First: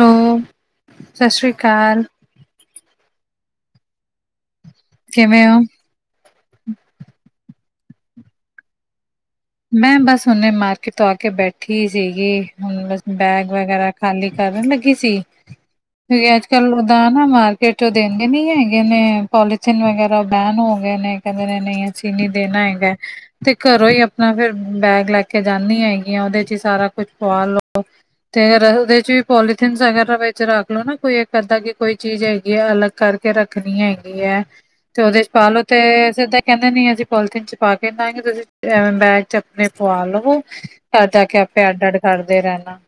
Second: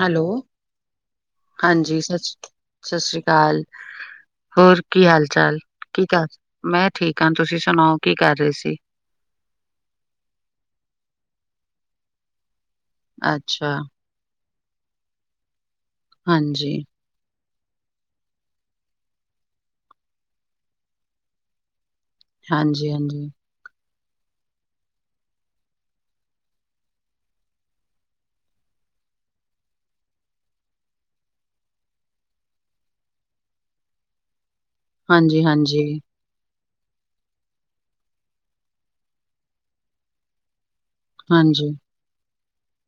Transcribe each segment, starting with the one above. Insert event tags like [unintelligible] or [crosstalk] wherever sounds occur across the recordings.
Hello, ਸਤਿ ਸ੍ਰੀ ਹਾਂਜੀ ਅਕਾਲ, ਸਤਿ ਸ਼੍ਰੀ ਅਕਾਲ। ਸਤਿ ਸ਼੍ਰੀ ਅਕਾਲ ਹੋਰ, ਕੀ ਹਾਲ ਕਿਵੇਂ ਚਾਲ? ਹੋ? ਕੀ ਕਰ, ਮੈਂ ਠੀਕ ਹਾਂ, ਤੁਸੀ ਸੁਣਾਓ ਕੀ ਕਰ ਰਹੇ ਸੀ? ਮੈਂ ਬਸ, ਹੁਣੇ ਮਾਰਕੀਟ ਤੋਂ ਆ ਕੇ ਬੈਠੀ ਸੀਗੀ, ਹੁਣ ਬਸ, ਬੈਗ ਅੱਛਾ ਵਗੈਰਾ ਖਾਲੀ ਕਰਨ ਲਗੀ ਸੀ, ਕਿਉਕਿ ਅੱਜ- ਕੱਲ, ਹਾਂਜੀ ਲ ਰਦਾਨ ਨਾ ਮਾਰਕੀਟ ਚੋਂ ਦੇਂਦੇ ਨੀ ਹੈਗੇ ਨੇ, ਪੋਲੀਥਨ ਵਗੈਰਾ ਬੈਨ ਹੋ ਗਏ ਨੇ, ਕਹਿੰਦੇ ਨੇ ਨਹੀ ਅਸੀ, ਨਹੀ ਦੇਣਾ ਹਾਂਜੀ ਹੈਗਾ, ਹਾਂਜੀ ਤੇ ਘਰੋ ਹੀ ਆਪ ਫਿਰ ਬੈਗ ਲੈ ਕੇ ਜਾਂਦੀ ਹੈਗੀ ਆਂ, ਉਹਦੇ 'ਚ ਹੀ ਸਾਰਾ ਕੁਛ ਪੁਆ ਲਉ। ਤੇ ਫਿਰ ਉਹਦੇ ਚ ਵੀ, ਪੋਲੀਥਨ ਵਗੈਰਾ ਵਿਚ ਰਖ ਲਓ, ਨਾ ਕੋਈ ਇਕ ਅੱਧਾ ਕਿ ਕੋਈ ਚੀਜ ਹੈਗੀ ਆ, ਅਲੱਗ ਕਰਕੇ ਕੇ ਰੱਖਣੀ ਹੈਗੀ ਹੈ, ਤੇ ਉਹਦੇ 'ਚ ਹਾਂਜੀ ਪਾ ਲਉ ਤੇ ਹਾਂਜੀ ਸਿੱਧਾ ਕਹਿੰਦੇ ਨਈ, ਅਸੀ ਪੋਲੀਥੀਨ 'ਚ ਪਾ ਕੇ ਨਾ, ਤੁਸੀ ਬੈਗ 'ਚ ਆਪਣੇ ਪੁਆ ਲਵੋ ਘਰ ਜਾ ਕੇ ਆਪੇ ਹਾਂਜੀ ਅੱਡ - ਅੱਡ, ਕਰਦੇ ਰਹਿਣਾ।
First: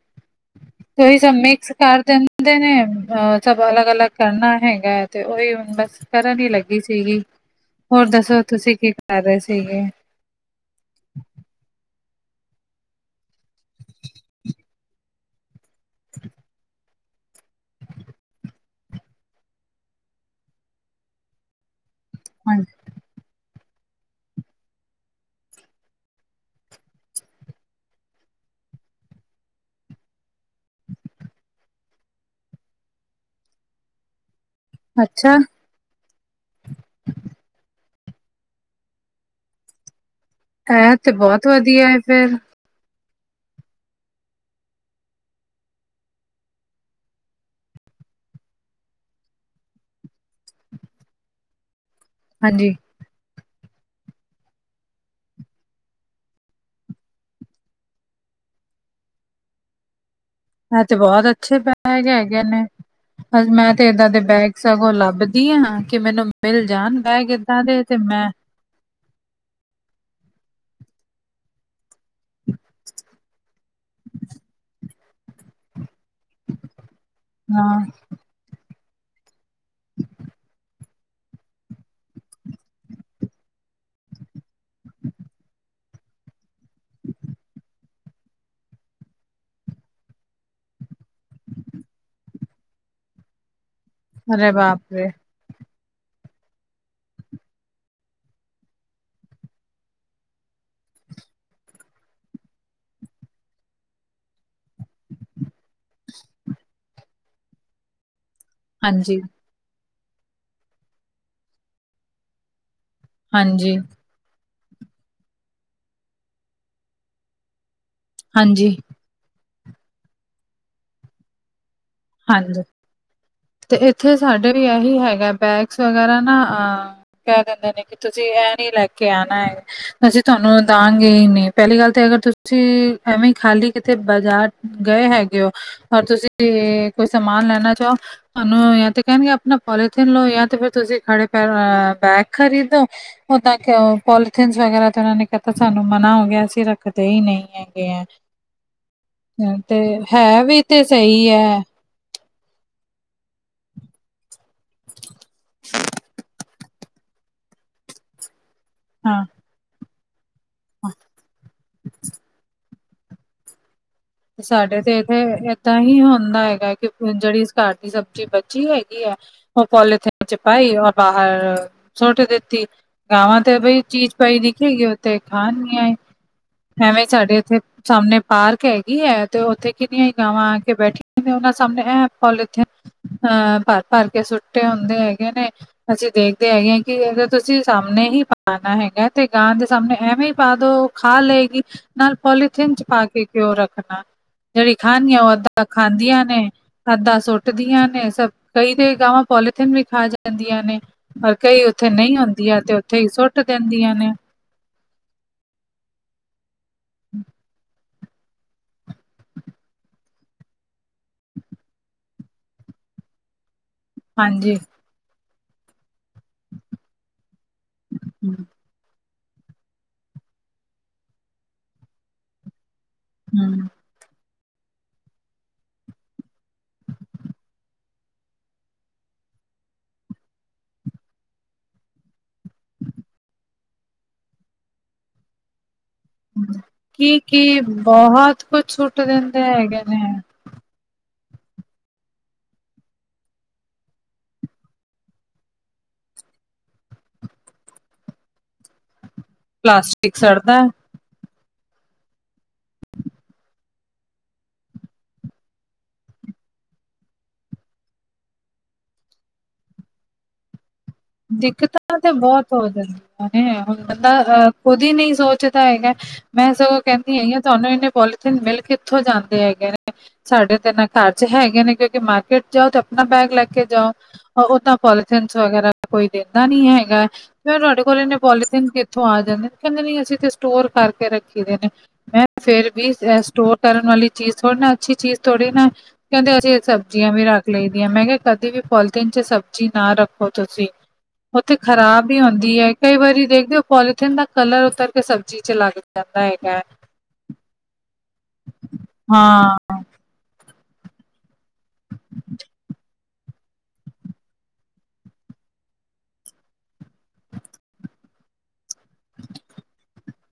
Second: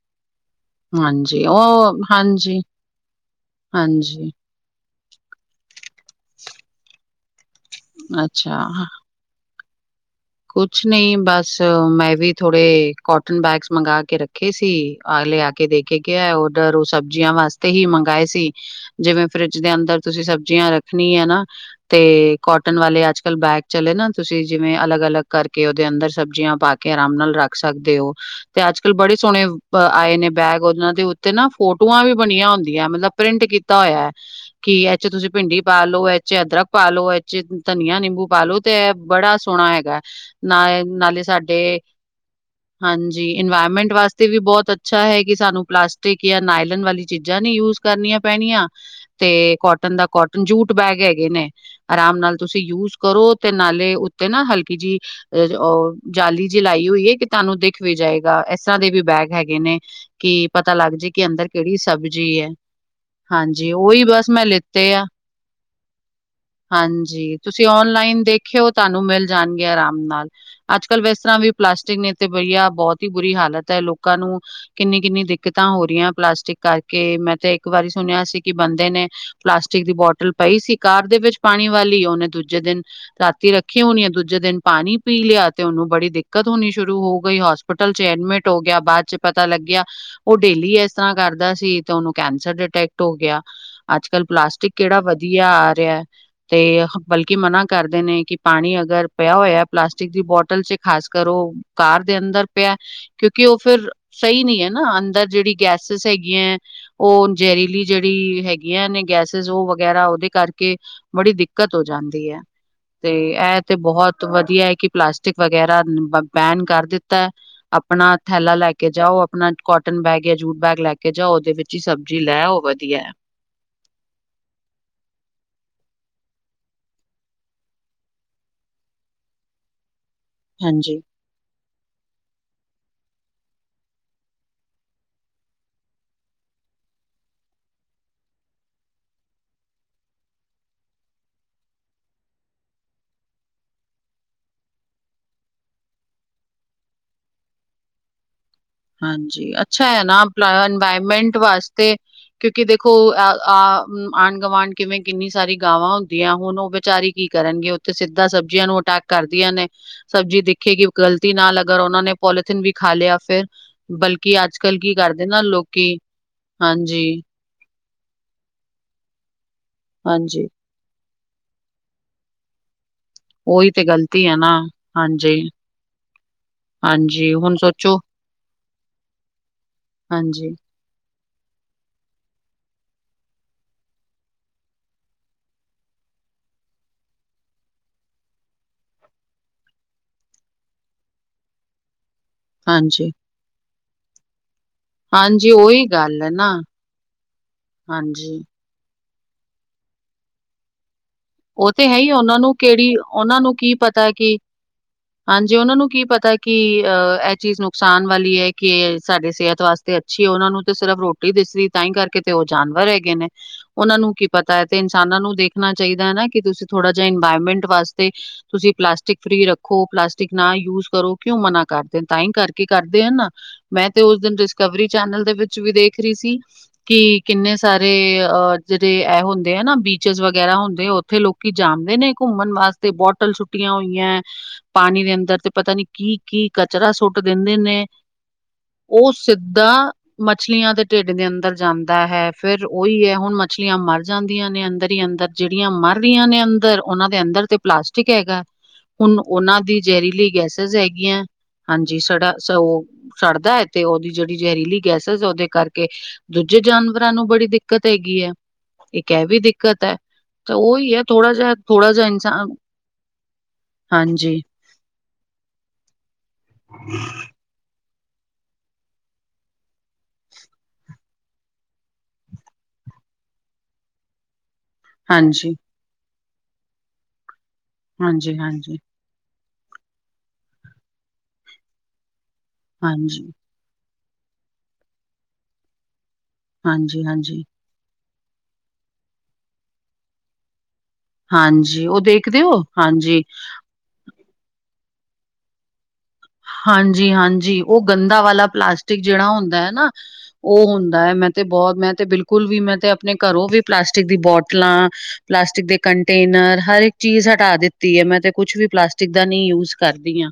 ਸਭ ਹਾਂਜੀ ਮਿਕਸ ਉਹ ਕਰ ਦਿੰਦੇ ਹਾਂਜੀ ਨੇ, ਸਭ ਅਲੱਗ - ਅਲੱਗ, ਹਾਂਜੀ ਕਰਨਾ ਹੈਗਾ। ਤੇ ਉਹੀ ਬਸ ਕਰਨ ਹੀ ਲਗੀ ਸੀ ਗੀ, ਹੋਰ ਦਸੋ ਅੱਛਾ ਤੁਸੀ ਕੀ ਕਰ ਰਹੇ ਸੀ ਗੇ? ਕੁਛ ਨਹੀ ਬਸ, ਮੈਂ ਵੀ ਥੋੜੇ ਕੋਟਨ ਬੈਗਸ ਮੰਗਵਾ ਕੇ ਰਖੇ ਸੀ, ਲਿਆ ਕੇ ਦੇਖ ਕੇ ਗਿਆ ਉਧਰ, ਉਹ ਸਬਜ਼ੀਆਂ ਵਾਸਤੇ ਹੀ ਮੰਗਵਾਏ ਸੀ। ਜਿਵੇ ਫਰਿੱਜ ਦੇ ਅੰਦਰ, ਤੁਸੀ ਸਬਜ਼ੀਆਂ ਰੱਖਣੀਆਂ ਹੈ ਨਾ ਤੇ ਹਾਂਜੀ ਕਾਟਨ ਵਾਲੇ, ਅੱਜ- ਕੱਲ ਬੈਗ ਚਲੇ ਨਾ, ਤੁਸੀ ਜਿਵੇ ਅਲੱਗ - ਅਲੱਗ ਕਰਕੇ, ਉਹਦੇ ਅੰਦਰ ਸਬਜ਼ੀਆਂ ਪਾ ਕੇ, ਆਰਾਮ ਨਾਲ ਰਖ ਸਕਦੇ ਹੋ। ਤੇ ਅੱਜ- ਕੱਲ ਬੜੇ ਸੋਹਣੇ ਆਏ ਨੇ, ਬੈਗ ਉਹਨਾਂ ਦੇ ਉਤੇ ਨਾ ਫੋਟੂਆਂ ਵੀ ਬਣੀਆਂ ਹੁੰਦੀਆਂ ਮਤਲਬ ਪ੍ਰਿੰਟ ਕੀਤਾ ਹੋਇਆ ਹੈ, ਕਿ ਇਹ ਚ ਤੁਸੀਂ ਅੱਛਾ ਭਿੰਡੀ ਪਾ ਲਉ ਇਹ ਚ ਅਦਰਕ ਪਾ ਲਉ ਇਹ ਚ ਧਨੀਆ, ਨਿੰਬੂ ਪਾ ਲਉ ਤੇ ਏ ਬੜਾ ਸੋਹਣਾ ਹੈਗਾ। ਨਾ ਏ, ਇਹ ਤੇ ਨਾਲੇ ਬਹੁਤ ਸਾਡੇ ਵਧੀਆ ਹੈ ਫਿਰ ਹਾਂਜੀ, ਇਨਵਾਇਰਮੈਂਟ ਵਾਸਤੇ ਵੀ ਬਹੁਤ ਅੱਛਾ ਹੈ, ਕਿ ਸਾਨੂੰ ਪਲਾਸਟਿਕ ਜਾਂ ਨਾਇਲਨ ਵਾਲੀ ਚੀਜ਼ਾਂ ਨੀ ਯੂਜ ਕਰਨੀਆਂ ਪੈਣੀਆਂ, ਤੇ ਕੋਟਨ ਦਾ ਕੋਟਨ, ਜੂਟ ਬੈਗ ਹੈਗੇ ਨੇ। ਆਰਾਮ ਨਾਲ ਤੁਸੀਂ ਹਾਂਜੀ ਯੂਜ ਕਰੋ, ਤੇ ਨਾਲੇ ਉੱਤੇ ਨਾ ਹਲਕੀ ਜੀ ਅ ਉਹ ਜਾਲੀ ਜੀ ਲਾਈ ਹੋਈ ਹੈ, ਕਿ ਤੁਹਾਨੂੰ ਦਿੱਖ ਵੀ ਜਾਏਗਾ, ਇਸ ਤਰ੍ਹਾਂ ਦੇ ਵੀ ਬੈਗ ਹੈਗੇ ਨੇ। ਕੀ ਪਤਾ ਇਹ ਲੱਗ ਤੇ ਜੇ, ਬਹੁਤ ਕਿ ਅੰਦਰ ਅੱਛੇ ਕਿਹੜੀ ਬੈਗ ਸਬਜ਼ੀ ਹੈਗੇ ਐ। ਨੇ ਅੱਜ ਹਾਂਜੀ, ਮੈਂ ਤੇ ਉਹੀ ਏਦਾਂ ਦੇ ਬਸ ਮੈਂ ਬੈਗ ਸਗੋਂ ਲਿੱਤੇ ਆ, ਲੱਭਦੀ ਹਾਂ ਕਿ ਮੈਨੂੰ ਮਿਲ ਜਾਣ ਬੈਗ ਹਾਂਜੀ, ਏਦਾਂ ਤੁਸੀਂ ਦੇ ਤੇ ਓਨਲਾਈਨ ਮੈਂ ਦੇਖ ਖਿਓ, ਉਹ ਤੁਹਾਨੂੰ ਮਿਲ ਜਾਣਗੇ ਆਰਾਮ ਨਾਲ, ਅੱਜ -ਕੱਲ ਇਸ ਤਰ੍ਹਾਂ ਵੀ ਪਲਾਸਟਿਕ ਨੇ ਤੇ ਬਈਆ, ਬਹੁਤ ਹੀ ਬੁਰੀ ਹਾਲਤ ਹੈ, ਲੋਕਾਂ ਨੂੰ ਕਿੰਨੀ- ਕਿੰਨੀ ਦਿੱਕਤਾਂ ਹੋ ਰਹੀਆਂ, ਪਲਾਸਟਿਕ ਕਰਕੇ, ਮੈਂ ਤੇ ਇੱਕ ਹਾਂ ਵਾਰੀ ਸੁਣਿਆ ਸੀ। ਕਿ ਬੰਦੇ ਨੇ, ਪਲਾਸਟਿਕ ਦੀ ਬੌਟਲ ਪਈ ਸੀ ਕਾਰ ਦੇ ਵਿੱਚ ਪਾਣੀ ਵਾਲੀ, ਉਹਨੇ ਦੂਜੇ ਦਿਨ ਰਾਤੀ ਰੱਖੀ ਹੋਣੀ ਐ, ਦੂਜੇ ਦਿਨ ਪਾਣੀ ਪੀ ਲਿਆ, ਤੇ ਉਹਨੂੰ ਬੜੀ ਦਿੱਕਤ ਹੋਣੀ ਸ਼ੁਰੂ ਹੋ ਗਈ, ਹੋਸਪਿਟਲ ਚ ਐਡਮਿਟ ਹੋ ਗਿਆ, ਬਾਅਦ ਚ ਪਤਾ ਲੱਗਿਆ ਉਹ ਡੇਲੀ ਇਸ ਤਰ੍ਹਾਂ ਕਰਦਾ ਸੀ, ਤੇ ਉਹਨੂੰ ਕੈਂਸਰ ਡਿਟੈਕਟ ਹੋ ਗਿਆ। ਅੱਜ- ਕੱਲ੍ਹ, ਅਰੇ ਪਲਾਸਟਿਕ ਬਾਪ ਕਿਹੜਾ ਰੇ ਵਧੀਆ। ਵਧੀਆ ਆ ਰਿਹਾ, ਤੇ ਬਲਕਿ ਮਨਾ ਕਰਦੇ ਨੇ, ਕਿ ਪਾਣੀ ਅਗਰ ਪਿਆ ਹੋਇਆ ਪਲਾਸਟਿਕ ਦੀ ਬੋਤਲ ਚ, ਖਾਸ ਕਰ ਉਹ ਕਾਰ ਦੇ ਅੰਦਰ ਪਿਆ ਕਿਉਂਕਿ, ਉਹ ਫਿਰ ਸਹੀ ਨਹੀਂ ਐ ਨਾ, ਅੰਦਰ ਜਿਹੜੀ ਗੈਸਿਸ ਹੈਗੀਆਂ, ਉਹ ਜ਼ਹਿਰੀਲੀ ਜਿਹੜੀ ਹੈਗੀਆਂ ਨੇ ਹਾਂਜੀ, ਗੈਸਿਸ, ਉਹ ਵਗੈਰਾ ਉਹਦੇ ਕਰਕੇ ਕੇ ਬੜੀ ਦਿੱਕਤ ਹੋ ਜਾਂਦੀ ਐ, ਤੇ ਇਹ ਤੇ ਹਾਂਜੀ, ਬਹੁਤ ਵਧੀਆ ਹੈ, ਕਿ ਪਲਾਸਟਿਕ ਵਗੈਰਾ ਬੈਨ ਕਰ ਦਿੱਤਾ ਐ। ਆਪਣਾ ਥੈਲਾ ਲੈ ਹਾਂਜੀ, ਕੇ ਜਾਓ, ਆਪਣਾ ਕੋਟਨ ਬੈਗ ਜਾਂ ਜੂਟ ਬੈਗ ਲੈ ਕੇ ਜਾਓ, ਉਹਦੇ ਵਿੱਚ ਹੀ ਸਬ- ਜੀ, ਲੈ ਹਾਂਜੀ। ਆਓ ਵਧੀਆ। ਤੇ, ਇੱਥੇ ਸਾਡੇ ਵੀ ਇਹੀ ਹੈਗਾ, ਬੈਗਸ ਵਗੈਰਾ ਨਾ ਅ ਕਹਿ ਦਿੰਦੇ ਨੇ, ਕਿ ਤੁਸੀਂ ਐ ਨੀ ਲੈ ਕੇ ਆਣਾ ਐ, ਅਸੀਂ ਤੁਹਾਨੂੰ ਹਾਂਜੀ ਦਾਂਗੇ ਹੀ ਨਹੀਂ। ਪਹਿਲੀ ਗੱਲ ਤੇ ਅਗਰ ਤੁਸੀਂ ਐਵੇਂ ਖਾਲੀ ਕਿਤੇ ਬਾਜ਼ਾਰ ਗਏ ਹੈਗੇ ਹੋ ਔਰ ਤੁਸੀਂ ਕੋਈ ਸਮਾਨ ਲੈਣਾ ਚਾਹੋ ਤੁਹਾਨੂੰ ਜਾਂ ਤੇ ਕਹਿਣਗੇ ਆਪਣਾ ਪੋਲੀਥੀਨ ਲਓ, ਜਾਂ ਤੇ ਫਿਰ ਤੁਸੀਂ ਖੜੇ ਪੈਰ ਬੈਗ ਖ਼ਰੀਦੋ। ਉਹ ਤਾਂ ਆਖਿਓ ਪੋਲੀਥੀਨਜ਼ ਵਗੈਰਾ ਤੇ ਉਹਨਾਂ ਨੇ ਕਿਹਤਾ ਸਾਨੂੰ ਮਨਾ ਹੋ ਗਿਆ, ਅਸੀਂ ਰੱਖਦੇ ਹੀ ਨਹੀਂ ਐ। ਹੈਗੇ ਐ। ਹਾਂਜੀ ਅੱਛਾ ਹੈ ਨਾ ਵੀ ਤੇ ਸਹੀ ਇਨਵਾਇਰਮੈਂਟ ਹੈ ਵਾਸਤੇ, ਕਿਉਂਕਿ ਦੇਖੋ ਅ ਆ ਹ ਆਂਢ ਗਵਾਂਢ ਕਿਵੇਂ ਕਿੰਨੀ ਸਾਰੀ ਗਾਵਾਂ ਹੁੰਦੀਆਂ, ਹੁਣ ਉਹ ਵਿਚਾਰੀ ਕੀ ਕਰਨਗੇ, ਉੱਥੇ ਸਿੱਧਾ ਸਬਜ਼ੀਆਂ ਨੂੰ ਅਟੈਕ ਹਾਂ ਕਰਦੀਆਂ ਨੇ ਸਬਜ਼ੀ ਦੇਖੇਗੀ, ਗਲਤੀ ਨਾਲ ਅਗਰ ਉਹਨਾਂ ਨੇ ਪੋਲੀਥੀਨ ਵੀ ਖਾ ਲਿਆ ਫੇਰ ਸਾਡੇ ਤੇ ਇੱਥੇ ਏਦਾਂ ਲੋਕੀ ਹੀ ਹੁੰਦਾ ਹੈਗਾ, ਕਿ ਹਾਂਜੀ ਜਿਹੜੀ ਘਰ ਦੀ ਸਬਜ਼ੀ ਬਚੀ ਹੈਗੀ ਐ, ਉਹ ਪੋਲੀਥੀਨ ਚ ਹਾਂਜੀ ਪਾਈ ਔਰ ਬਾਹਰ ਸੁੱਟ ਦਿੱਤੀ। ਗਾਵਾਂ ਤੇ ਉਹੀ ਬਈ ਚੀਜ਼ ਗ਼ਲਤੀ ਹੈ ਪਾਈ ਨਾ ਦਿਖੇਗੀ, ਉਥੇ ਹਾਂਜੀ ਖਾਣਗੀਆਂ ਈ। ਐਵੇਂ ਹਾਂਜੀ ਸਾਡੇ ਹੁਣ ਇੱਥੇ ਸੋਚੋ ਸਾਹਮਣੇ ਪਾਰਕ ਹੈਗੀ ਐ, ਤੇ ਉੱਥੇ ਕਿੰਨੀਆਂ ਹੀ ਗਾਵਾਂ ਹਾਂਜੀ ਆ ਕੇ ਬੈਠੀਆਂ। ਉਹਨਾਂ ਸਾਹਮਣੇ ਇਹ ਪੋਲੀਥਿਨ ਅਹ ਭਰ- ਭਰ ਕੇ ਸੁੱਟੇ ਹੁੰਦੇ ਹੈਗੇ ਨੇ। ਅਸੀਂ ਦੇਖਦੇ ਹੈਗੇ ਆਂ ਕਿ ਅਰ ਤੁਸੀਂ ਸਾਹਮਣੇ ਹੀ ਪਾਣਾ ਹੈਗਾ ਤੇ ਗਾਂ ਦੇ ਸਾਹਮਣੇ ਐਵੇਂ ਹੀ ਪਾ ਦੋ। ਖਾ ਲਏਗੀ, ਨਾਲ ਪੋਲੀਥੀਨ ਚ ਪਾ ਹਾਂਜੀ ਕੇ ਕਿਉਂ ਰੱਖ ਜਿਹੜੀ ਖਾਣੀ ਆ ਉਹ ਹਾਂਜੀ ਅੱਧਾ ਉਹੀ ਗੱਲ ਖਾਂਦੀਆਂ ਹੈ ਨੇ, ਨਾ ਅੱਧਾ ਸੁੱਟਦੀਆਂ ਨੇ, ਸਭ ਹਾਂਜੀ ਕਈ ਤੇ ਗਾਵਾਂ ਪੋਲੀਥੀਨ ਵੀ ਖਾ ਜਾਂਦੀਆਂ ਨੇ। ਔਰ ਕਈ ਉਹ ਤੇ ਉੱਥੇ ਹੈ ਹੀ, ਨਹੀਂ ਉਹਨਾਂ ਨੂੰ ਹੁੰਦੀਆਂ ਤੇ ਕਿਹੜੀ ਉੱਥੇ ਹੀ ਸੁੱਟ ਉਹਨਾਂ ਨੂੰ ਕੀ ਦਿੰਦੀਆਂ ਪਤਾ ਨੇ ਕਿ ਹਾਂਜੀ, ਉਹਨਾਂ ਨੂੰ ਕੀ ਪਤਾ ਕਿ ਅਹ ਇਹ ਚੀਜ਼ ਨੂੰ ਨੁਕਸਾਨ ਵਾਲੀ ਐ, ਕਿ ਸਾਡੇ ਸਿਹਤ ਵਾਸਤੇ ਅੱਛੀ ਐ, ਉਹਨਾਂ ਨੂੰ ਤੇ ਸਿਰਫ ਰੋਟੀ ਦਿਸਦੀ ਤਾਂਹੀ ਕਰਕੇ ਕਿਤੇ ਉਹ ਜਾਨਵਰ ਹੈਗੇ ਨੇ, ਉਹਨਾਂ ਨੂੰ ਕੀ ਹਾਂਜੀ ਪਤਾ ਤੇ ਇਨਸਾਨਾਂ ਨੂੰ ਦੇਖਣਾ ਚਾਹੀਦਾ ਹੈ ਨਾ। ਕਿ ਤੁਸੀਂ ਥੋੜਾ ਜਿਹਾ ਇਨਵਾਇਰਮੈਂਟ ਵਾਸਤੇ ਹੂੰ ਤੁਸੀਂ ਪਲਾਸਟ ਟਿਕ ਫਰੀ ਰੱਖੋ ਪਲਾਸਟਿਕ ਨਾ ਯੂਸ ਕਰੋ ਕਿਉਂ ਮਨਾ ਕਰਦੇ ਤਾਂ ਈ ਕਰਦੇ ਕੀ ਕਰਦੇ ਆ ਨਾ ਹੂੰ। ਮੈਂ ਤੇ ਉਸ ਦਿਨ ਡਿਸਕਵਰੀ ਚੈਨਲ ਦੇ ਵਿੱਚ ਵੀ ਦੇਖ ਰੀ ਸੀ ਕਿ ਕਿੰਨੇ ਸਾਰੇ ਅ ਜੇਰੇ ਏ ਹੁੰਦੇ ਆ ਨਾ ਬੀਚਿਸ ਵਗੈਰਾ ਹੁੰਦੇ ਉੱਥੇ ਲੋਕੀ ਜਾਂਦੇ ਨੇ ਘੁੰਮਨ ਵਾਸਤੇ ਬੋਟਲ ਸੁੱਟੀਆਂ ਹੋਈ ਏ ਪਾਣੀ ਦੇ ਅੰਦਰ ਤੇ ਪਤਾ ਨੀ ਕੀ, ਕੀ ਕਚਰਾ ਸੁੱਟ ਦਿੰਦੇ ਕੀ-ਕੀ ਨੇ ਬਹੁਤ ਕੁਝ ਸੁੱਟ ਉ ਦਿੰਦੇ ਸਿੱਧਾ ਹੈਗੇ ਨੇ ਮਛਲੀਆਂ ਦੇ ਪੇਟ ਦੇ ਅੰਦਰ ਜਾਂਦਾ ਹੈ ਫੇਰ ਉਈ ਏ ਹੁਣ ਮਛਲੀਆਂ ਮਰ ਜਾਂਦੀਆਂ ਨੇ ਅੰਦਰ ਈ ਅੰਦਰ ਜੇੜੀਆਂ ਮਰ ਰੀਆਂ ਨੇ ਅੰਦਰ ਓਨਾਂ ਦੇ ਅੰਦਰ ਤੇ ਪਲਾਸਟਿਕ ਹੈਗੇ ਹੁਣ ਉਨਾਂ ਦੀ ਪਲਾਸਟਿਕ ਜ਼ਹਰੀਲੀ ਸੜਦਾ ਗੈਸਿਸ ਹੈਗੀਆਂ ਹਾਂਜੀ ਸੜਾ [unintelligible] ਸ ਉਹ ਛੜਦਾ ਏ ਤੇ ਉਦੀ ਜਿਹੜੀ ਜ਼ਹਿਰੀਲੀ ਗੈਸਿਸ ਓਦੇ ਕਰਕੇ ਦੂਜੇ ਜਾਨਵਰਾਂ ਨੂੰ ਬੜੀ ਦਿੱਕਤ ਹੈਗੀ ਏ ਇੱਕ ਏ ਵੀ ਦਿੱਕਤ ਏ ਤਾਂ ਓਈ ਏ ਦਿੱਕਤਾਂ ਤੇ ਬਹੁਤ [unintelligible] ਹੋ ਜਾਂਦੀਆਂਲ ਹਾਂਜੀ-ਹਾਂਜੀ, ਅਹ ਖੁਦ ਹੀ ਨੀ ਸੋਚਦਾ ਹੈਗੇ ਮੈਂ ਸਗੋਂ ਕਹੰਦੀ ਹੈਗੀ ਤੁਹਾਨੂੰ ਏਨੇ ਪੋਲੀਥੀਨ ਮਿਲ ਕਿੱਥੋਂ ਜਾਂਦੇ ਹੈਗੇ ਨੇ ਸਾਡੇ ਤਿੰਨ ਕਾਰਰ ਚ ਹੈਗੇ ਨੇ ਕਿਉਂਕਿ ਮਾਰਕੀਟ ਜਾਓ ਤੇ ਆਪਣਾ ਬੈਗ ਲੈ ਕੇ ਜਾਓ ਉਹਾਂ ਪੋਲੀਤੀਸਂ ਹਾਂਜੀ-ਹਾਂਜੀ, ਹਾਂਜੀ। ਵਗੈਰਾ ਕੋਈ ਦਿੰਦਾ ਨੀ ਹੈਗਾ ਫੇਰ ਤੁਹਾਡੇ ਕੋਲ ਇਹਨੇ ਹਾਂਜੀ ਪੋਲੀਥਨ ਇੱਥੋਂ ਆ ਜਾਂਦੇ ਕਹੰਦੇ ਨੀ ਅਸੀਂ ਤੇ ਸਟੋਰ ਕਰਕੇ ਰੱਖੀ ਦੇ ਨੇ ਮੈਂ ਫੇਰ ਵੀ ਏ ਹਾਂਜੀ ਸਟੋਰ ਕਰਨ ਵਾਲੀ ਚੀਜ਼ ਥੋੜ੍ਹੀ ਨਾ ਅੱਛੀ ਚੀਜ਼ ਥੋੜ੍ਹੀ ਨਾ ਕਹੰਦੇ ਅਸੀਂ ਹਾਂਜੀ, ਸਬਜ਼ੀਆਂ ਵੀ ਹਾਂਜੀ। ਰੱਖ ਲਈ ਮੈਂ ਕਿਆ ਕਦੇ ਵੀ ਪੋਲਥੀਨ ਚ ਸਬਜ਼ੀ ਨਾ ਰੱਖੋ ਤੁਸੀਂ ਓ ਤੇ ਹਾਂਜੀ, ਉਹ ਖ਼ਰਾਬ ਈ ਦੇਖਦੇ ਹੁੰਦੀ ਹੋ? ਏ ਕਈ ਹਾਂਜੀ, ਵਾਰੀ ਦੇਖਦੇ ਓ ਪੋਲੀਥੀਨ ਦਾ ਕਲਰ ਉਤਰ ਕੇ ਸਬਜ਼ੀ ਚ ਲੱਗ ਜਾਂਦਾ ਹੈਗੇ ਜੀ ਹਾਂਜੀ ਉ ਗੰਦਾ ਵਾਲਾ ਪਲਾਸਟਿਕ ਜੇੜਾ ਹਾਂ ਹੁੰਦਾ ਏ ਨਾ ਉਹ ਹੁੰਦਾ ਏ ਮੈਂ ਤੇ ਬੋਹਤ ਮੈਂ ਤੇ ਬਿਲਕੁਲ ਵੀ ਮੈਂ ਤੇ ਆਪਣੇ ਘਰੋਂ ਵੀ ਪਲਾਸਟਿਕ ਦੀ ਬੋਟਲਾਂ ਪਲਾਸਟਿਕ ਦੇ ਕੰਟੇਨਰ ਹਰ ਏਕ ਚੀਜ਼ ਹਟਾ ਦਿੱਤੀ ਏ ਮੈਂ ਤੇ ਕੁਛ ਵੀ ਪਲਾਸਟਿਕ ਦਾ ਨੀ ਯੂਜ ਕਰਦੀ ਆ।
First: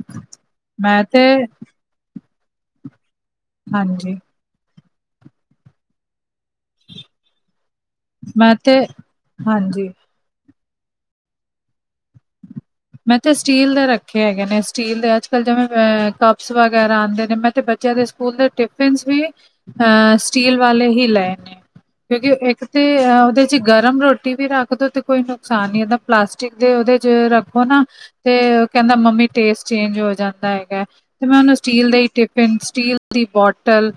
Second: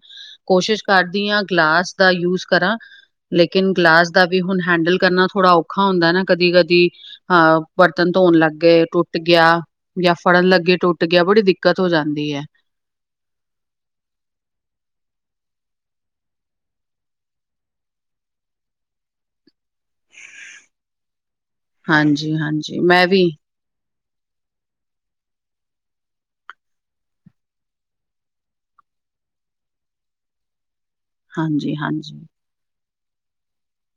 ਕੋਸ਼ਿਸ਼ ਮੈਂ ਤੇ ਕਰਦੀ ਆ ਗਲਾਸ ਦਾ ਯੂਸ ਕਰਾਂ ਲੇਕਿਨ ਗਲਾਸ ਹਾਂਜੀ ਦਾ ਵੀ ਹੁਣ ਹੈਂਡਲ ਕਰਨਾ ਥੋੜਾ ਔਖਾ ਹੁੰਦਾ ਨਾ ਕਦੀ ਕਦੀ ਅ ਬਰਤਨ ਧੋਣ ਮੈਂ ਤੇ ਲੱਗੇ ਟੁੱਟ ਗਿਆ ਹਾਂਜੀ, ਯਾ ਫੜਨ ਲੱਗੇ ਟੁੱਟ ਗਿਆ ਬੜੀ ਦਿੱਕਤ ਹੋ ਜਾਂਦੀ ਏ ਮੈਂ ਤੇ ਸਟੀਲ ਦੇ ਰੱਖੇ ਹੈਗੇ ਨੇ ਸਟੀਲ ਦੇ ਅੱਜ ਕੱਲ੍ਹ ਜਿਵੇਂ ਕੱਪਸ ਵਗੈਰਾ ਆਂਦੇ ਨੇ ਮੈਂ ਤੇ ਬੱਚਿਆਂ ਦੇ। ਸਕੂਲ ਦੇ ਟਿਫਿਨਸ ਵੀ। ਹਾਂ ਸਟੀਲ ਵਾਲੇ ਹੀ ਲਏ ਨੇ ਕਿਉਂਕਿ ਇੱਕ ਹਾਂਜੀ-ਹਾਂਜੀ ਤੇ ਮੈਂ ਵੀ ਉਹਦੇ। ਗਰਮ ਰੋਟੀ ਵੀ ਰੱਖ ਦੋ ਤੇ ਕੋਈ ਨੁਕਸਾਨ ਨੀ ਦਾ ਪਲਾਸਟਿਕ ਦੇ ਉਹਦੇ ਚ ਰੱਖ। ਉਹ ਨਾ ਤੇ ਕਹਿੰਦਾ ਮੰਮੀ ਟੇਸਟ ਚੇਂਜ ਹੋ ਜਾਂਦਾ ਹੈਗੇ। ਤੇ ਮੈਂ ਉਹਨੂੰ ਸਟੀਲ ਦੇ ਹਾਂਜੀ-ਹਾਂਜੀ। ਟਿਫਿਨ ਸਟੀਲ ਦੀ ਬੋਟਲ।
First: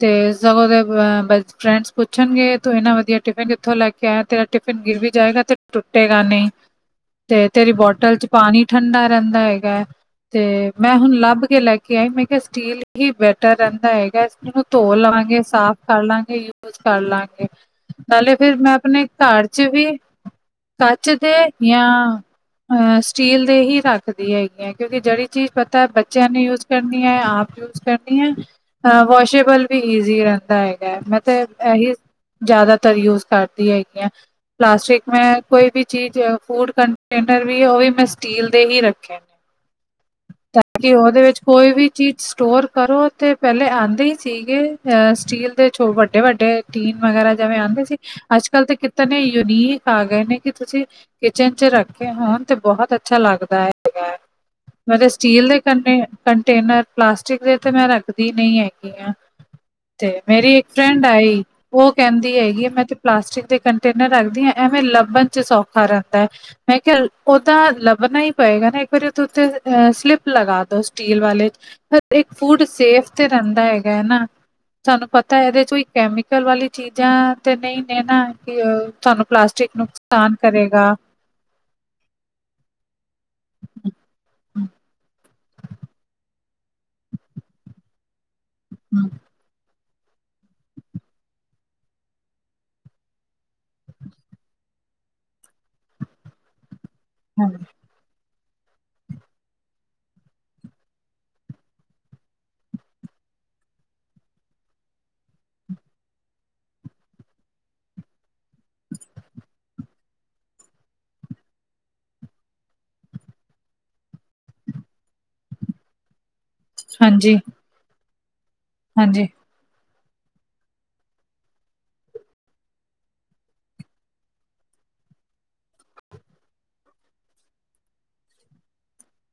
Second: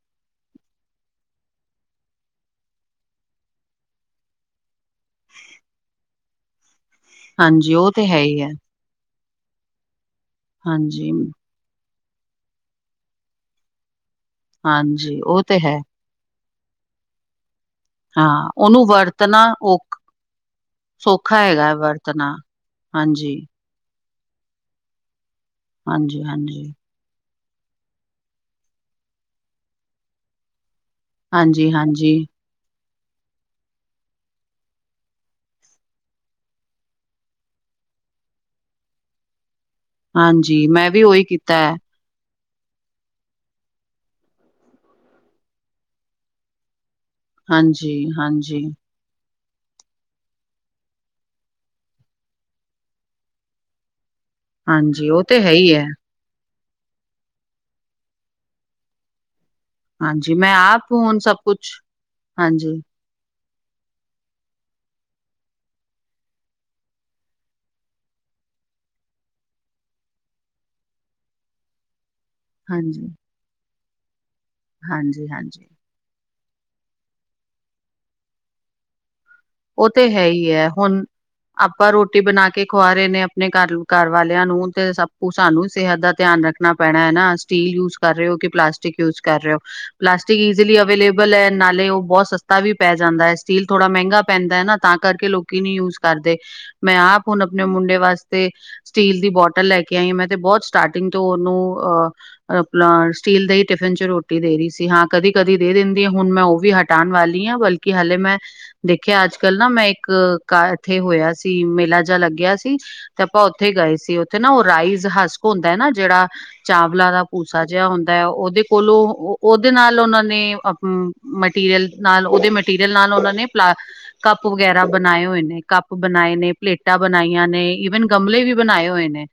ਤੇ ਸਗੋਂ ਉਦੇ ਬੈਸਟ ਫਰੈਂਡਸ ਪੁੱਛਣਗੇ ਤੂੰ ਇੰਨਾ ਵਧੀਆ ਟਿਫਿਨ ਕਿੱਥੋਂ ਲੈ ਕੇ। ਕਿਹਾ ਤੇਰਾ ਟਿਫਨ ਗਿਰ ਵੀ ਜਾਏਗਾ ਤੇ ਟੁਟੇਗਾ ਨਈ। ਤੇਰੀ ਹਾਂਜੀ ਹਾਂਜੀ ਉਹ ਤੇ ਬੋਟਲ ਹੈ ਚ ਹੀ ਹੈ ਪਾਣੀ ਠੰਡਾ ਰਹਿੰਦਾ ਹੈਗਾ ਤੇ ਮੈਂ ਹਾਂਜੀ। ਹੁਣ ਲੱਭ ਕੇ ਲੈ ਕੇ ਲੈ। ਕਿਆ ਮੈਂ ਕਿਆ ਸਟੀਲ ਕੀ ਬੈਟਰ ਰਹਿੰਦਾ ਹੈਗੇ ਇਸਨੂੰ ਧੋ ਹਾਂਜੀ ਉਹ ਲਵਾਂਗੇ ਤੇ ਹੈ ਸਾਫ਼ ਕਰ ਲਾਂਗੇ। ਕੁਛ ਕਰ ਲਾਂਗੇ। ਹਾਂ ਨਾਲੇ ਫਿਰ ਮੈਂ ਉਹਨੂੰ ਆਪਣੇ ਵਰਤਣਾ ਘਰ ਚ ਔ ਵੀ ਕੱਚ ਦੇ ਸੌਖਾ ਹੈਗਾ ਯਾ। ਵਰਤਣਾ ਅ ਸਟੀਲ ਦੇ ਹੀ ਰੱਖਦੀ ਹੈਗੀ ਆ ਕਿਉਂਕਿ ਜਿਹੜੀ ਚੀਜ਼ ਪਤਾ ਬੱਚਿਆਂ ਨੇ ਹਾਂਜੀ-ਹਾਂਜੀ-ਹਾਂਜੀ। ਯੂਸ ਕਰ। ਆਪ ਯੂਜ ਕਰਨੀ ਆ ਤਾਂ ਵਾਸ਼ੇਬਲ ਵੀ ਇਜ਼ੀ ਰਹਿੰਦਾ ਹੈਗਾ ਹੈ ਮੈ। ਤੇ ਹਾਂਜੀ-ਹਾਂਜੀ, ਇਹੀ। ਹਾਂਜੀ ਹਾਂਜੀ ਜਿਆਦਾਤਰ ਯੂਜ ਕਰਦੀ ਹੈਗੀਆਂ ਪਲਾਸਟਿਕ ਮੈਂ ਕੋਈ ਵੀ ਚੀਜ਼ ਫੂਡ। ਕੰਟੇਨਰ ਵੀ ਉਹੀ ਮੈਂ ਸਟੀਲ ਦੇ ਹੀ ਰੱਖੇ ਨੇ। ਹਾਂਜੀ ਮੈਂ ਕਿ ਵੀ ਉਹਦੇ ਉਹੀ ਵਿੱਚ ਕੀਤੇ। ਕੋਈ ਵੀ ਚੀਜ਼ ਸਟੋਰ ਕਰੋ ਤੇ ਪਹਿਲੇ ਆਂਦੇ ਹੀ ਸੀਗੇ ਸਟੀਲ ਦੇ ਚੋ ਵੱਡੇ ਵੱਡੇ। ਟੀਨ ਵਗੈਰਾ ਜਿਵੇਂ ਆਂਦੇ ਸੀ ਹਾਂਜੀ-ਹਾਂਜੀ। ਅੱਜ ਹਾਂਜੀ ਕੱਲ ਤੇ। ਤਾ ਯੂਨੀਕ ਆ ਗਏ ਨੇ ਕਿ ਤੁਸੀਂ ਕਿਚਨ ਚ ਰੱਖ। ਤੇ ਹਾਂ ਤੇ ਬੋਹਤ ਅੱਛਾ ਲੱਗਦਾ ਹੈਗੇ ਮੈ ਤੇ ਹਾਂਜੀ ਉਹ ਸਟੀਲ ਹੈ ਦੇ ਹੀ ਹੈ ਕਰਨੇ। ਕੰਟੇਨਰ ਪਲਾਸਟਿਕ ਦੇ ਤੇ ਮੈਂ ਰੱਖਦੀ ਨਈ ਹੈਗੀ ਆ। ਤੇ ਹਾਂਜੀ ਮੈਂ ਮੇਰੀ ਇੱਕ ਆਪ ਫਰੈਂਡ ਹੁਣ ਸਭ ਆਈ ਕੁਛ ਉਹ ਕਹਿੰਦੀ ਹੈਗੀ ਹਾਂਜੀ-ਹਾਂਜੀ। ਮੈਂ ਤੇ। ਪਲਾਸਟਿਕ ਦੇ ਕੰਟੇਨਰ ਰੱਖਦੀ ਹੈ ਐਵੇਂ ਲੱਭਣ ਚ ਸੌਖਾ ਰਹਿੰਦਾ ਹੈ। ਮੈਂ ਕਿਹਾ ਉਹਦਾ ਲੱਭਣਾ ਹੀ ਪਏਗਾ ਨਾ ਇੱਕ ਵਾਰੀ ਓਥੇ ਅ ਸਲਿੱਪ ਲਗਾ ਦੋ ਸਟੀਲ ਵਾਲੇ। ਇੱਕ ਫੂਡ ਸੇਫ ਤੇ ਰਹਿੰਦਾ ਹੈਗਾ ਹਨਾ ਤੁਹਾਨੂੰ ਪਤਾ ਇਹਦੇ ਹਾਂਜੀ-ਹਾਂਜੀ। ਚ। ਕੈਮੀਕਲ ਵਾਲੀ ਚੀਜ਼ਾਂ ਤੇ ਨਹੀਂ ਨੇਨਾ। ਕਿ ਤੁਹਾਨੂੰ ਪਲਾਸਟਿਕ ਉਹ ਤੇ ਹੈ ਨੁਕਸਾਨ ਹੀ ਹੈ ਕਰੇਗਾ। ਹੁਣ ਆਪਾਂ ਰੋਟੀ ਬਣਾ ਕੇ ਖੁਆ ਰਹੇ ਨੇ। ਆਪਣੇ ਘਰ ਘਰਵਾਲਿਆਂ ਨੂੰ ਤੇ ਸਭ ਕੁ ਸਾਨੂੰ ਸਿਹਤ ਦਾ ਧਿਆਨ ਰੱਖ। ਰੱਖਣਾ ਪੈਣਾ ਹੈ ਨਾ ਸਟੀਲ ਯੂਜ ਕਰ ਰਹੇ ਹੋ ਕਿ ਪਲਾਸਟਿਕ ਯੂਜ ਕਰ ਰਹੇ ਹੋ। ਪਲਾਸਟਿਕ ਈਜ਼ੀਲੀ ਅਵੇਲੇਬਲ ਹੈ ਨਾਲੇ ਉਹ ਬਹੁਤ ਸਸਤਾ ਵੀ ਪੈ ਜਾਂਦਾ ਹੈ ਸਟੀਲ ਥੋੜ੍ਹਾ ਮਹਿੰਗਾ। ਪੈਂਦਾ ਹੈ ਨਾ ਤਾਂ ਕਰਕੇ ਲੋਕੀ ਨੀ ਯੂਜ ਕਰਦੇ ਮੈਂ ਆਪ ਹੁਣ ਆਪਣੇ ਮੁੰਡੇ ਵਾਸਤੇ। ਤੇ ਸਟੀਲ ਦੀ ਬੋਟਲ ਲੈ ਕੇ ਆਈ ਹਾਂ ਮੈਂ ਤੇ ਬਹੁਤ ਸਟਾਰਟਿੰਗ ਤੋਂ ਉਹਨੂੰ ਅਹ। ਆਪਣਾ ਸਟੀਲ ਦੇ ਹੀ ਟਿਫਿਨ ਚ ਰੋਟੀ ਦੇ ਰਹੀ ਸੀ ਹਾਂ ਕਦੀ-ਕਦੀ ਦੇ ਦਿੰਦੀ ਆ ਹੁਣ ਮੈਂ ਉਹ ਵੀ ਹੱਟ। ਹਟਾਣ ਵਾਲੀ ਹਾਂ ਬਲਕਿ ਹਲੇੇ ਮੈਂ। ਦੇਖਿਆ ਅੱਜ ਕੱਲ ਨਾ ਮੈਂ ਇੱਕ। ਕਾ ਇੱਥੇ ਹੋਇਆ ਸੀ ਮੇਲਾ ਜਿਹਾ ਲੱਗਿਆ ਸੀ। ਤੇ ਆਪਾਂ ਉੱਥੇ ਹੀ ਗਏ ਸੀ ਉੱਥੇ ਨਾ ਉਹ ਰਾਈਜ਼ ਹਸਕ ਹੁੰਦਾ ਨਾ ਜਿਹੜਾ। ਚਾਵਲਾ ਦਾ ਹਾਂਜੀ ਭੂਸਾ ਜਿਹਾ ਹੁੰਦਾ ਹੈ ਉਹਦੇ ਕੋਲੋਂ ਹਾਂਜੀ ੳ। ਉਹਦੇ ਨਾਲ ਉਹਨਾਂ ਨੇ ਅ ਮਟੀਰੀਅਲ ਨਾਲ ਉਹਦੇ ਮਟੀਰੀਅਲ ਨਾਲ ਉਹਨਾਂ ਨੇ ਪਲਾ। ਕੱਪ ਵਗੈਰਾ ਬਣਾਏ ਹੋਏ ਨੇ ਕੱਪ ਬਣਾਏ ਨੇ ਪਲੇਟਾਂ ਬਣਾਈਆਂ ਨੇ ਈਵਨ ਗਮਲੇ ਵੀ ਬਣਾਏ ਹੋਏ ਨੇ।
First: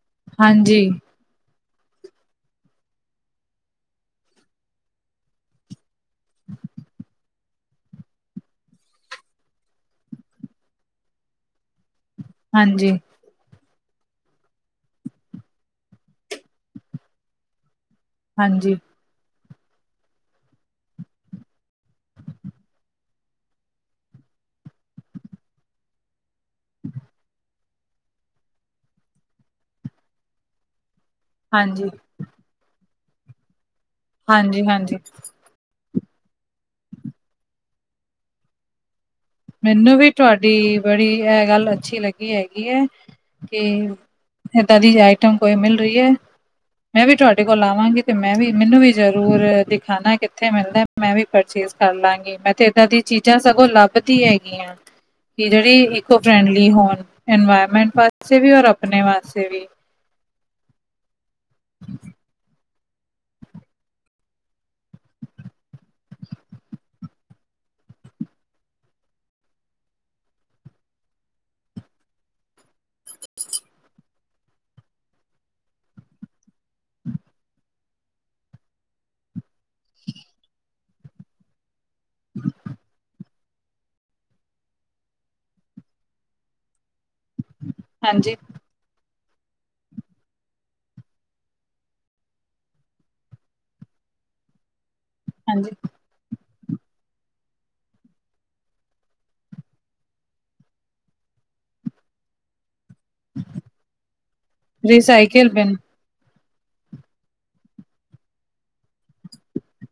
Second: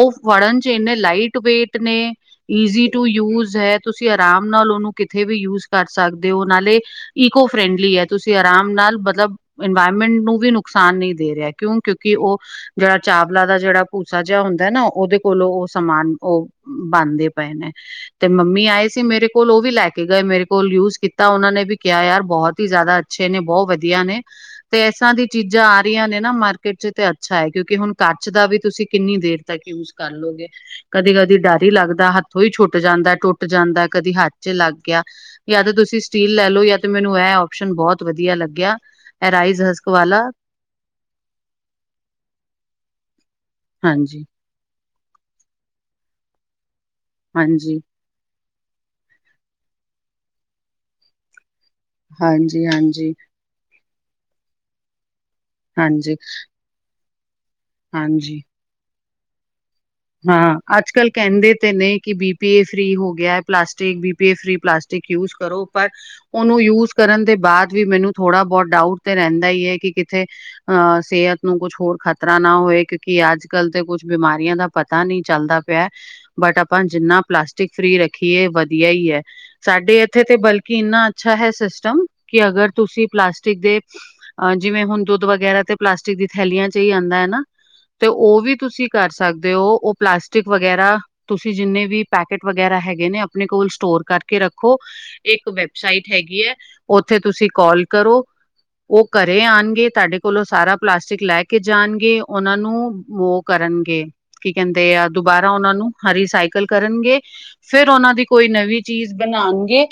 ਉਹ ਫੜਨ ਚ ਹਾਂਜੀ ਹਾਂਜੀ ਇੰਨੇ ਲਾਈਟ ਵੇਟ ਨੇ। ਈਜ਼ੀ ਟੂ ਯੂਜ ਹੈ। ਤੁਸੀਂ ਆਰਾਮ ਨਾਲ ਉਹਨੂੰ ਕਿਥੇ ਵੀ ਯੂਜ ਕਰ ਸਕਦੇ ਹੋ ਨਾਲੇ। ਇਕੋ ਫਰੈਂਡਲੀ ਹੈ ਤੁਸੀਂ। ਆਰਾਮ ਨਾਲ ਮਤਲਬ ਇਨਵਾਇਰਮੈਂਟ ਨੂੰ ਵੀ ਨੁਕਸਾਨ ਨਹੀਂ ਦੇ ਰਿਹਾ ਕਿਉਂ ਕਿਉਂਕਿ ਉਹ। ਹਾਂਜੀ ਜਿਹੜਾ ਚਾਵਲਾ ਦਾ ਜਿਹੜਾ। ਭੂਸਾ ਜਿਹਾ ਹੁੰਦਾ ਨਾ ਉਹਦੇ ਕੋਲੋਂ ਉਹ ਸਮਾਨ ਉਹ ਬਣਦੇ ਪਏ ਨੇ। ਤੇ ਮੰਮੀ ਹਾਂਜੀ ਆਏ ਸੀ ਮੇਰੇ ਕੋਲ ਉਹ ਵੀ ਲੈ ਕੇ ਗਏ ਮੇਰੇ ਕੋਲ ਯੂਜ ਕੀਤਾ ਉਹਨਾਂ ਨੇ ਵੀ ਕਿਹਾ ਯਾਰ ਬਹੁਤ ਹੀ ਜ਼ਿਆਦਾ। ਅੱਛੇ ਨੇ, ਬੋ ਵਦੀਆ ਨੇ, ਤੇ ਇਸਸ੍ਹਾਂ ਦੀ ਚੀਜ਼ਾਂ ਆ ਰਈਆਂ ਨੇ ਨਾ ਮਾਰਕੀਟ ਚ, ਤੇ ਅੱਛਾ ਹੈ, ਕਿਉਂਕਿ ਹੁਣ ਕਾਚ ਦਾ ਵੀ ਤੁਸੀਂ ਕਿੰਨੀ ਦੇਰ ਤੱਕ ਯੂਜ਼ ਕਰ ਲੋਗੇ? ਕਦੀ-ਕਦੀ ਡਰ ਈ ਹਾਂਜੀ ਲੱਗਦਾ ਹੱਥ ਥੋਂ ਈ ਛੁੱਟ ਜਾਂਦਾ, ਟੁੱਟ ਜਾਂਦਾ, ਕਦੀ ਹੱਥ ਚ ਹਾਂਜੀ ਲੱਗ ਹਾਂਜੀ ਗਿਆ। ਯਾ ਤੇ ਤੁਸੀਂ ਸਟੀਲ ਲੈ ਲੋ, ਯਾ ਤੇ ਮੈਨੂੰ ਏਹ ਔਪਸ਼ਨ ਬੋਹੋਤ ਵਦੀਆ ਲੱਗਿਆ। ਰਾਈਸ ਹਸਕ ਮਨੂੰ ਵੀ ਵਾਲਾ ਤੁਆਡੀ ਬੜੀ ਏਹ ਗੱਲ ਅੱਛੀ ਲੱਗੀ ਹੈਗੀ ਏ। ਕੇ, ਹਾਂਜੀ, ਏਦਾਂ ਦੀ ਆਈਟਮ ਕੋਈ ਮਿਲ ਰਈ ਐ, ਮੈਂ ਵੀ ਤੁਆਡੇ ਕੋਲ ਹਾਂਜੀ, ਆਵਾਂਗੀ। ਤੇ ਮੈਂ ਵੀ, ਮੈਨੂੰ ਵੀ ਜਰੂਰ ਦਿਖਾਣਾ ਕਿੱਥੇ ਮਿਲਦਾ ਏ? ਮੈਂ ਵੀ ਪਰਚੇਸ ਕਰ ਲਾਂਗੀ, ਮੈਂ ਹਾਂਜੀ, ਤੇ ਏਦਾਂ ਦੀ ਹਾਂਜੀ, ਚੀਜ਼ਾਂ ਸਗੋਂ ਲੱਬਦੀ ਹੈਗੀ ਆਂ। ਕਿ ਜੇਹੜੀ ਹਾਂਜੀ, ਇਕੋ ਫਰੈਂਡਲੀ ਹੋਣ, ਇਨਵਾਇਰਮੈਂਟ ਹਾਂਜੀ। ਵਾਸਤੇ ਵੀ, ਔਰ ਆਪਣੇ ਵਾਸਤੇ ਵੀ। ਹਾਂ, ਅੱਜ ਕੱਲ ਕੈਂਦੇ ਤੇ ਨੇ, ਕਿ ਬੀ ਪੀ ਏ ਫਰੀ ਹੋ ਗਿਆ, plastic B P A free plastic use ਕਰੋ ਪਰ ਔਨੂੰ ਯੂਜ਼ ਕਰਨ ਦੇ ਬਾਦ ਵੀ, ਮੈਨੂੰ ਥੋੜ੍ਹਾ ਬੋਤ ਡਾਊਟ ਤੇ ਰਹਿੰਦਾ ਈ ਏ ਕਿ ਕਿੱਥੇ ਹਾਂ ਸੇਹਤ ਨੂੰ ਕੁਛ ਹੋਰ ਖ਼ਤਰਾ ਨਾ ਹੋਏ, ਕਿਉਂਕਿ ਆਜ ਕੱਲ ਤੇ ਕੁਛ ਬਿਮਾਰੀਆਂ ਦਾ ਪਤਾ ਨਈ ਚੱਲਦਾ ਪੇਆ, ਬਟ ਆਪਾਂ ਜਿੰਨਾ ਪਲਾਸਟਿਕ ਫਰੀ ਰੱਖੀਏ, ਵਧੀਆ ਈ ਐ। ਸਾਡੇ ਏਥੇ ਤੇ ਬਲਕਿ ਇੰਨਾ ਅੱਛਾ ਹੈ ਸਿਸਟਮ, ਕਿ ਅਗਰ ਤੁਸੀਂ ਪਲਾਸਟਿਕ ਦੇ ਅਹ ਜਿਵੇਂ ਹੁਣ ਦੁੱਧ ਵਗੈਰਾ ਤੇ ਪਲਾਸਟਿਕ ਦੀ ਥੈਲੀਆਂ ਚ ਈ ਆਂਦਾ ਐ ਨਾ, ਤੇ ਹਾਂਜੀ ਔਹ ਵੀ ਤੁਸੀਂ ਕਰ ਸਕਦੇ ਔ, ਔਹ ਪਲਾਸਟਿਕ ਵਗੈਰਾ ਤੁਸੀਂ ਜਿੰਨੇ ਵੀ ਪੈਕੇਟ ਵਗੈਰਾ ਹੈਗੇ ਨੇ, ਆਪਣੇ ਕੋਲ ਸਟੋਰ ਕਰਕੇ ਰੱਖੋ, ਇੱਕ ਹਾਂਜੀ ਵੈਬਸਾਈਟ ਹੈਗੀ ਐ, ਔਥੇ ਤੁਸੀਂ ਕੋਲ ਕਰੋ। ਔਹ ਘਰੇ ਆਣਗੇ, ਤਾਡੇ ਕੋਲੋਂ ਸਾਰਾ ਪਲਾਸਟਿਕ ਲੈ ਕੇ ਜਾਣਗੇ, ਉਹਨਾਂ ਨੂੰ ਵੋ ਕਰਨਗੇ, ਕੀ ਕਹਿੰਦੇ ਆ? ਰੀਸਾਈਕਲ ਦੁਬਾਰਾ ਔਨਾਂ ਬਿਨ ਨੂੰ ਹਰੀਸਾਈਕਲ ਕਰਨਗੇ। ਫੇਰ ਔਨਾਂ ਦੀ ਕੋਈ ਨਵੀਂ ਚੀਜ਼ ਬਣਾਨਗੇ।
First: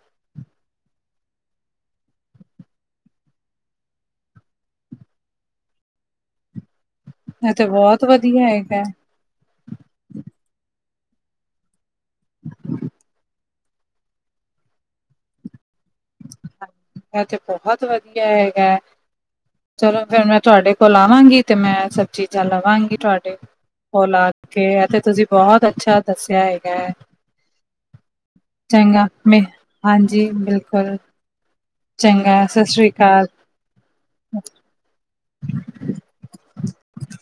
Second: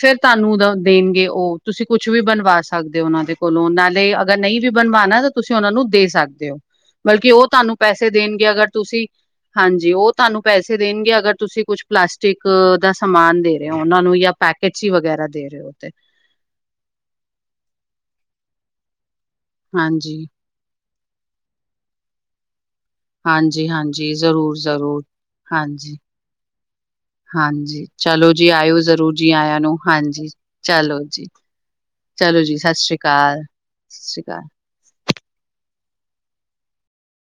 ਫੇਰ ਤਾਨੂੰ ਦ ਦੇਣਗੇ ਔਹ, ਤੁਸੀਂ ਕੁਛ ਵੀ ਬਣਵਾ ਸਕਦੇ ਔ ਔਨਾਂ ਦੇ ਕੋਲੋਂ, ਨਾਲੇ ਅਗਰ ਨਈ ਵੀ ਬਣਵਾਣਾ, ਤੇ ਤੁਸੀਂ ਔਨਾਂ ਨੂੰ ਦੇ ਸਕਦੇ ਔ, ਬਲਕਿ ਔਹ ਇਹ ਤੇ ਤਾਨੂੰ ਬਹੁਤ ਪੈਸੇ ਵਧੀਆ ਦੇਣਗੇ ਅਗਰ ਹੈਗਾ ਕਿ ਹਾਂਜੀ, ਔਹ ਤਾਨੂੰ ਪੈਸੇ ਦੇਣਗੇ, ਅਗਰ ਤੁਸੀਂ ਕੁਛ ਪਲਾਸਟਿਕ ਦਾ ਸਮਾਨ ਦੇ ਔਹਨਾਂ ਨੂੰ ਯਾ ਪੈਕੇਚ ਈ ਵਗੈਰਾ ਦੇ ਰਏ ਔ ਤੇ। ਹਾਂ, ਏਹ ਤੇ ਬੋਹੋਤ ਵਦੀਆ ਹੈਗਾ ਐ, ਚਲੋ ਹਾਂਜੀ ਫਿਰ ਮੈਂ ਤੁਆਡੇ ਕੋਲ ਆਵਾਂਗੀ, ਤੇ ਮੈਂ ਸਬ ਚੀਜ਼ਾਂ ਲਵਾਂਗੀ। ਤੁਆਡੇ ਹਾਂਜੀ-ਹਾਂਜੀ, ਕੋਲ ਆ ਕੇ, ਏਹ ਤੇ ਜ਼ਰੂਰ-ਜ਼ਰੂਰ। ਤੁਸੀਂ ਬੋਹੋਤ ਅੱਛਾ ਦੱਸੇਆ ਹੈਗਾ ਏ। ਹਾਂਜੀ, ਚਲੋ ਜੀ ਆਏਓ ਜ਼ਰੂਰ, ਜੀ ਮੈਂ ਆਇਆ ਨੂੰ, ਹਾਂਜੀ। ਬਿਲਕੁਲ ਚਲੋ ਜੀ, ਚਲੋ ਚੰਗਾ ਜੀ ਸਤਿ ਸ੍ਰੀ ਸ਼੍ਰੀ ਅਕਾਲ ਕਾਲ, ਸਤਿ ਸ਼੍ਰੀ ਕਾਲ। [inaudible]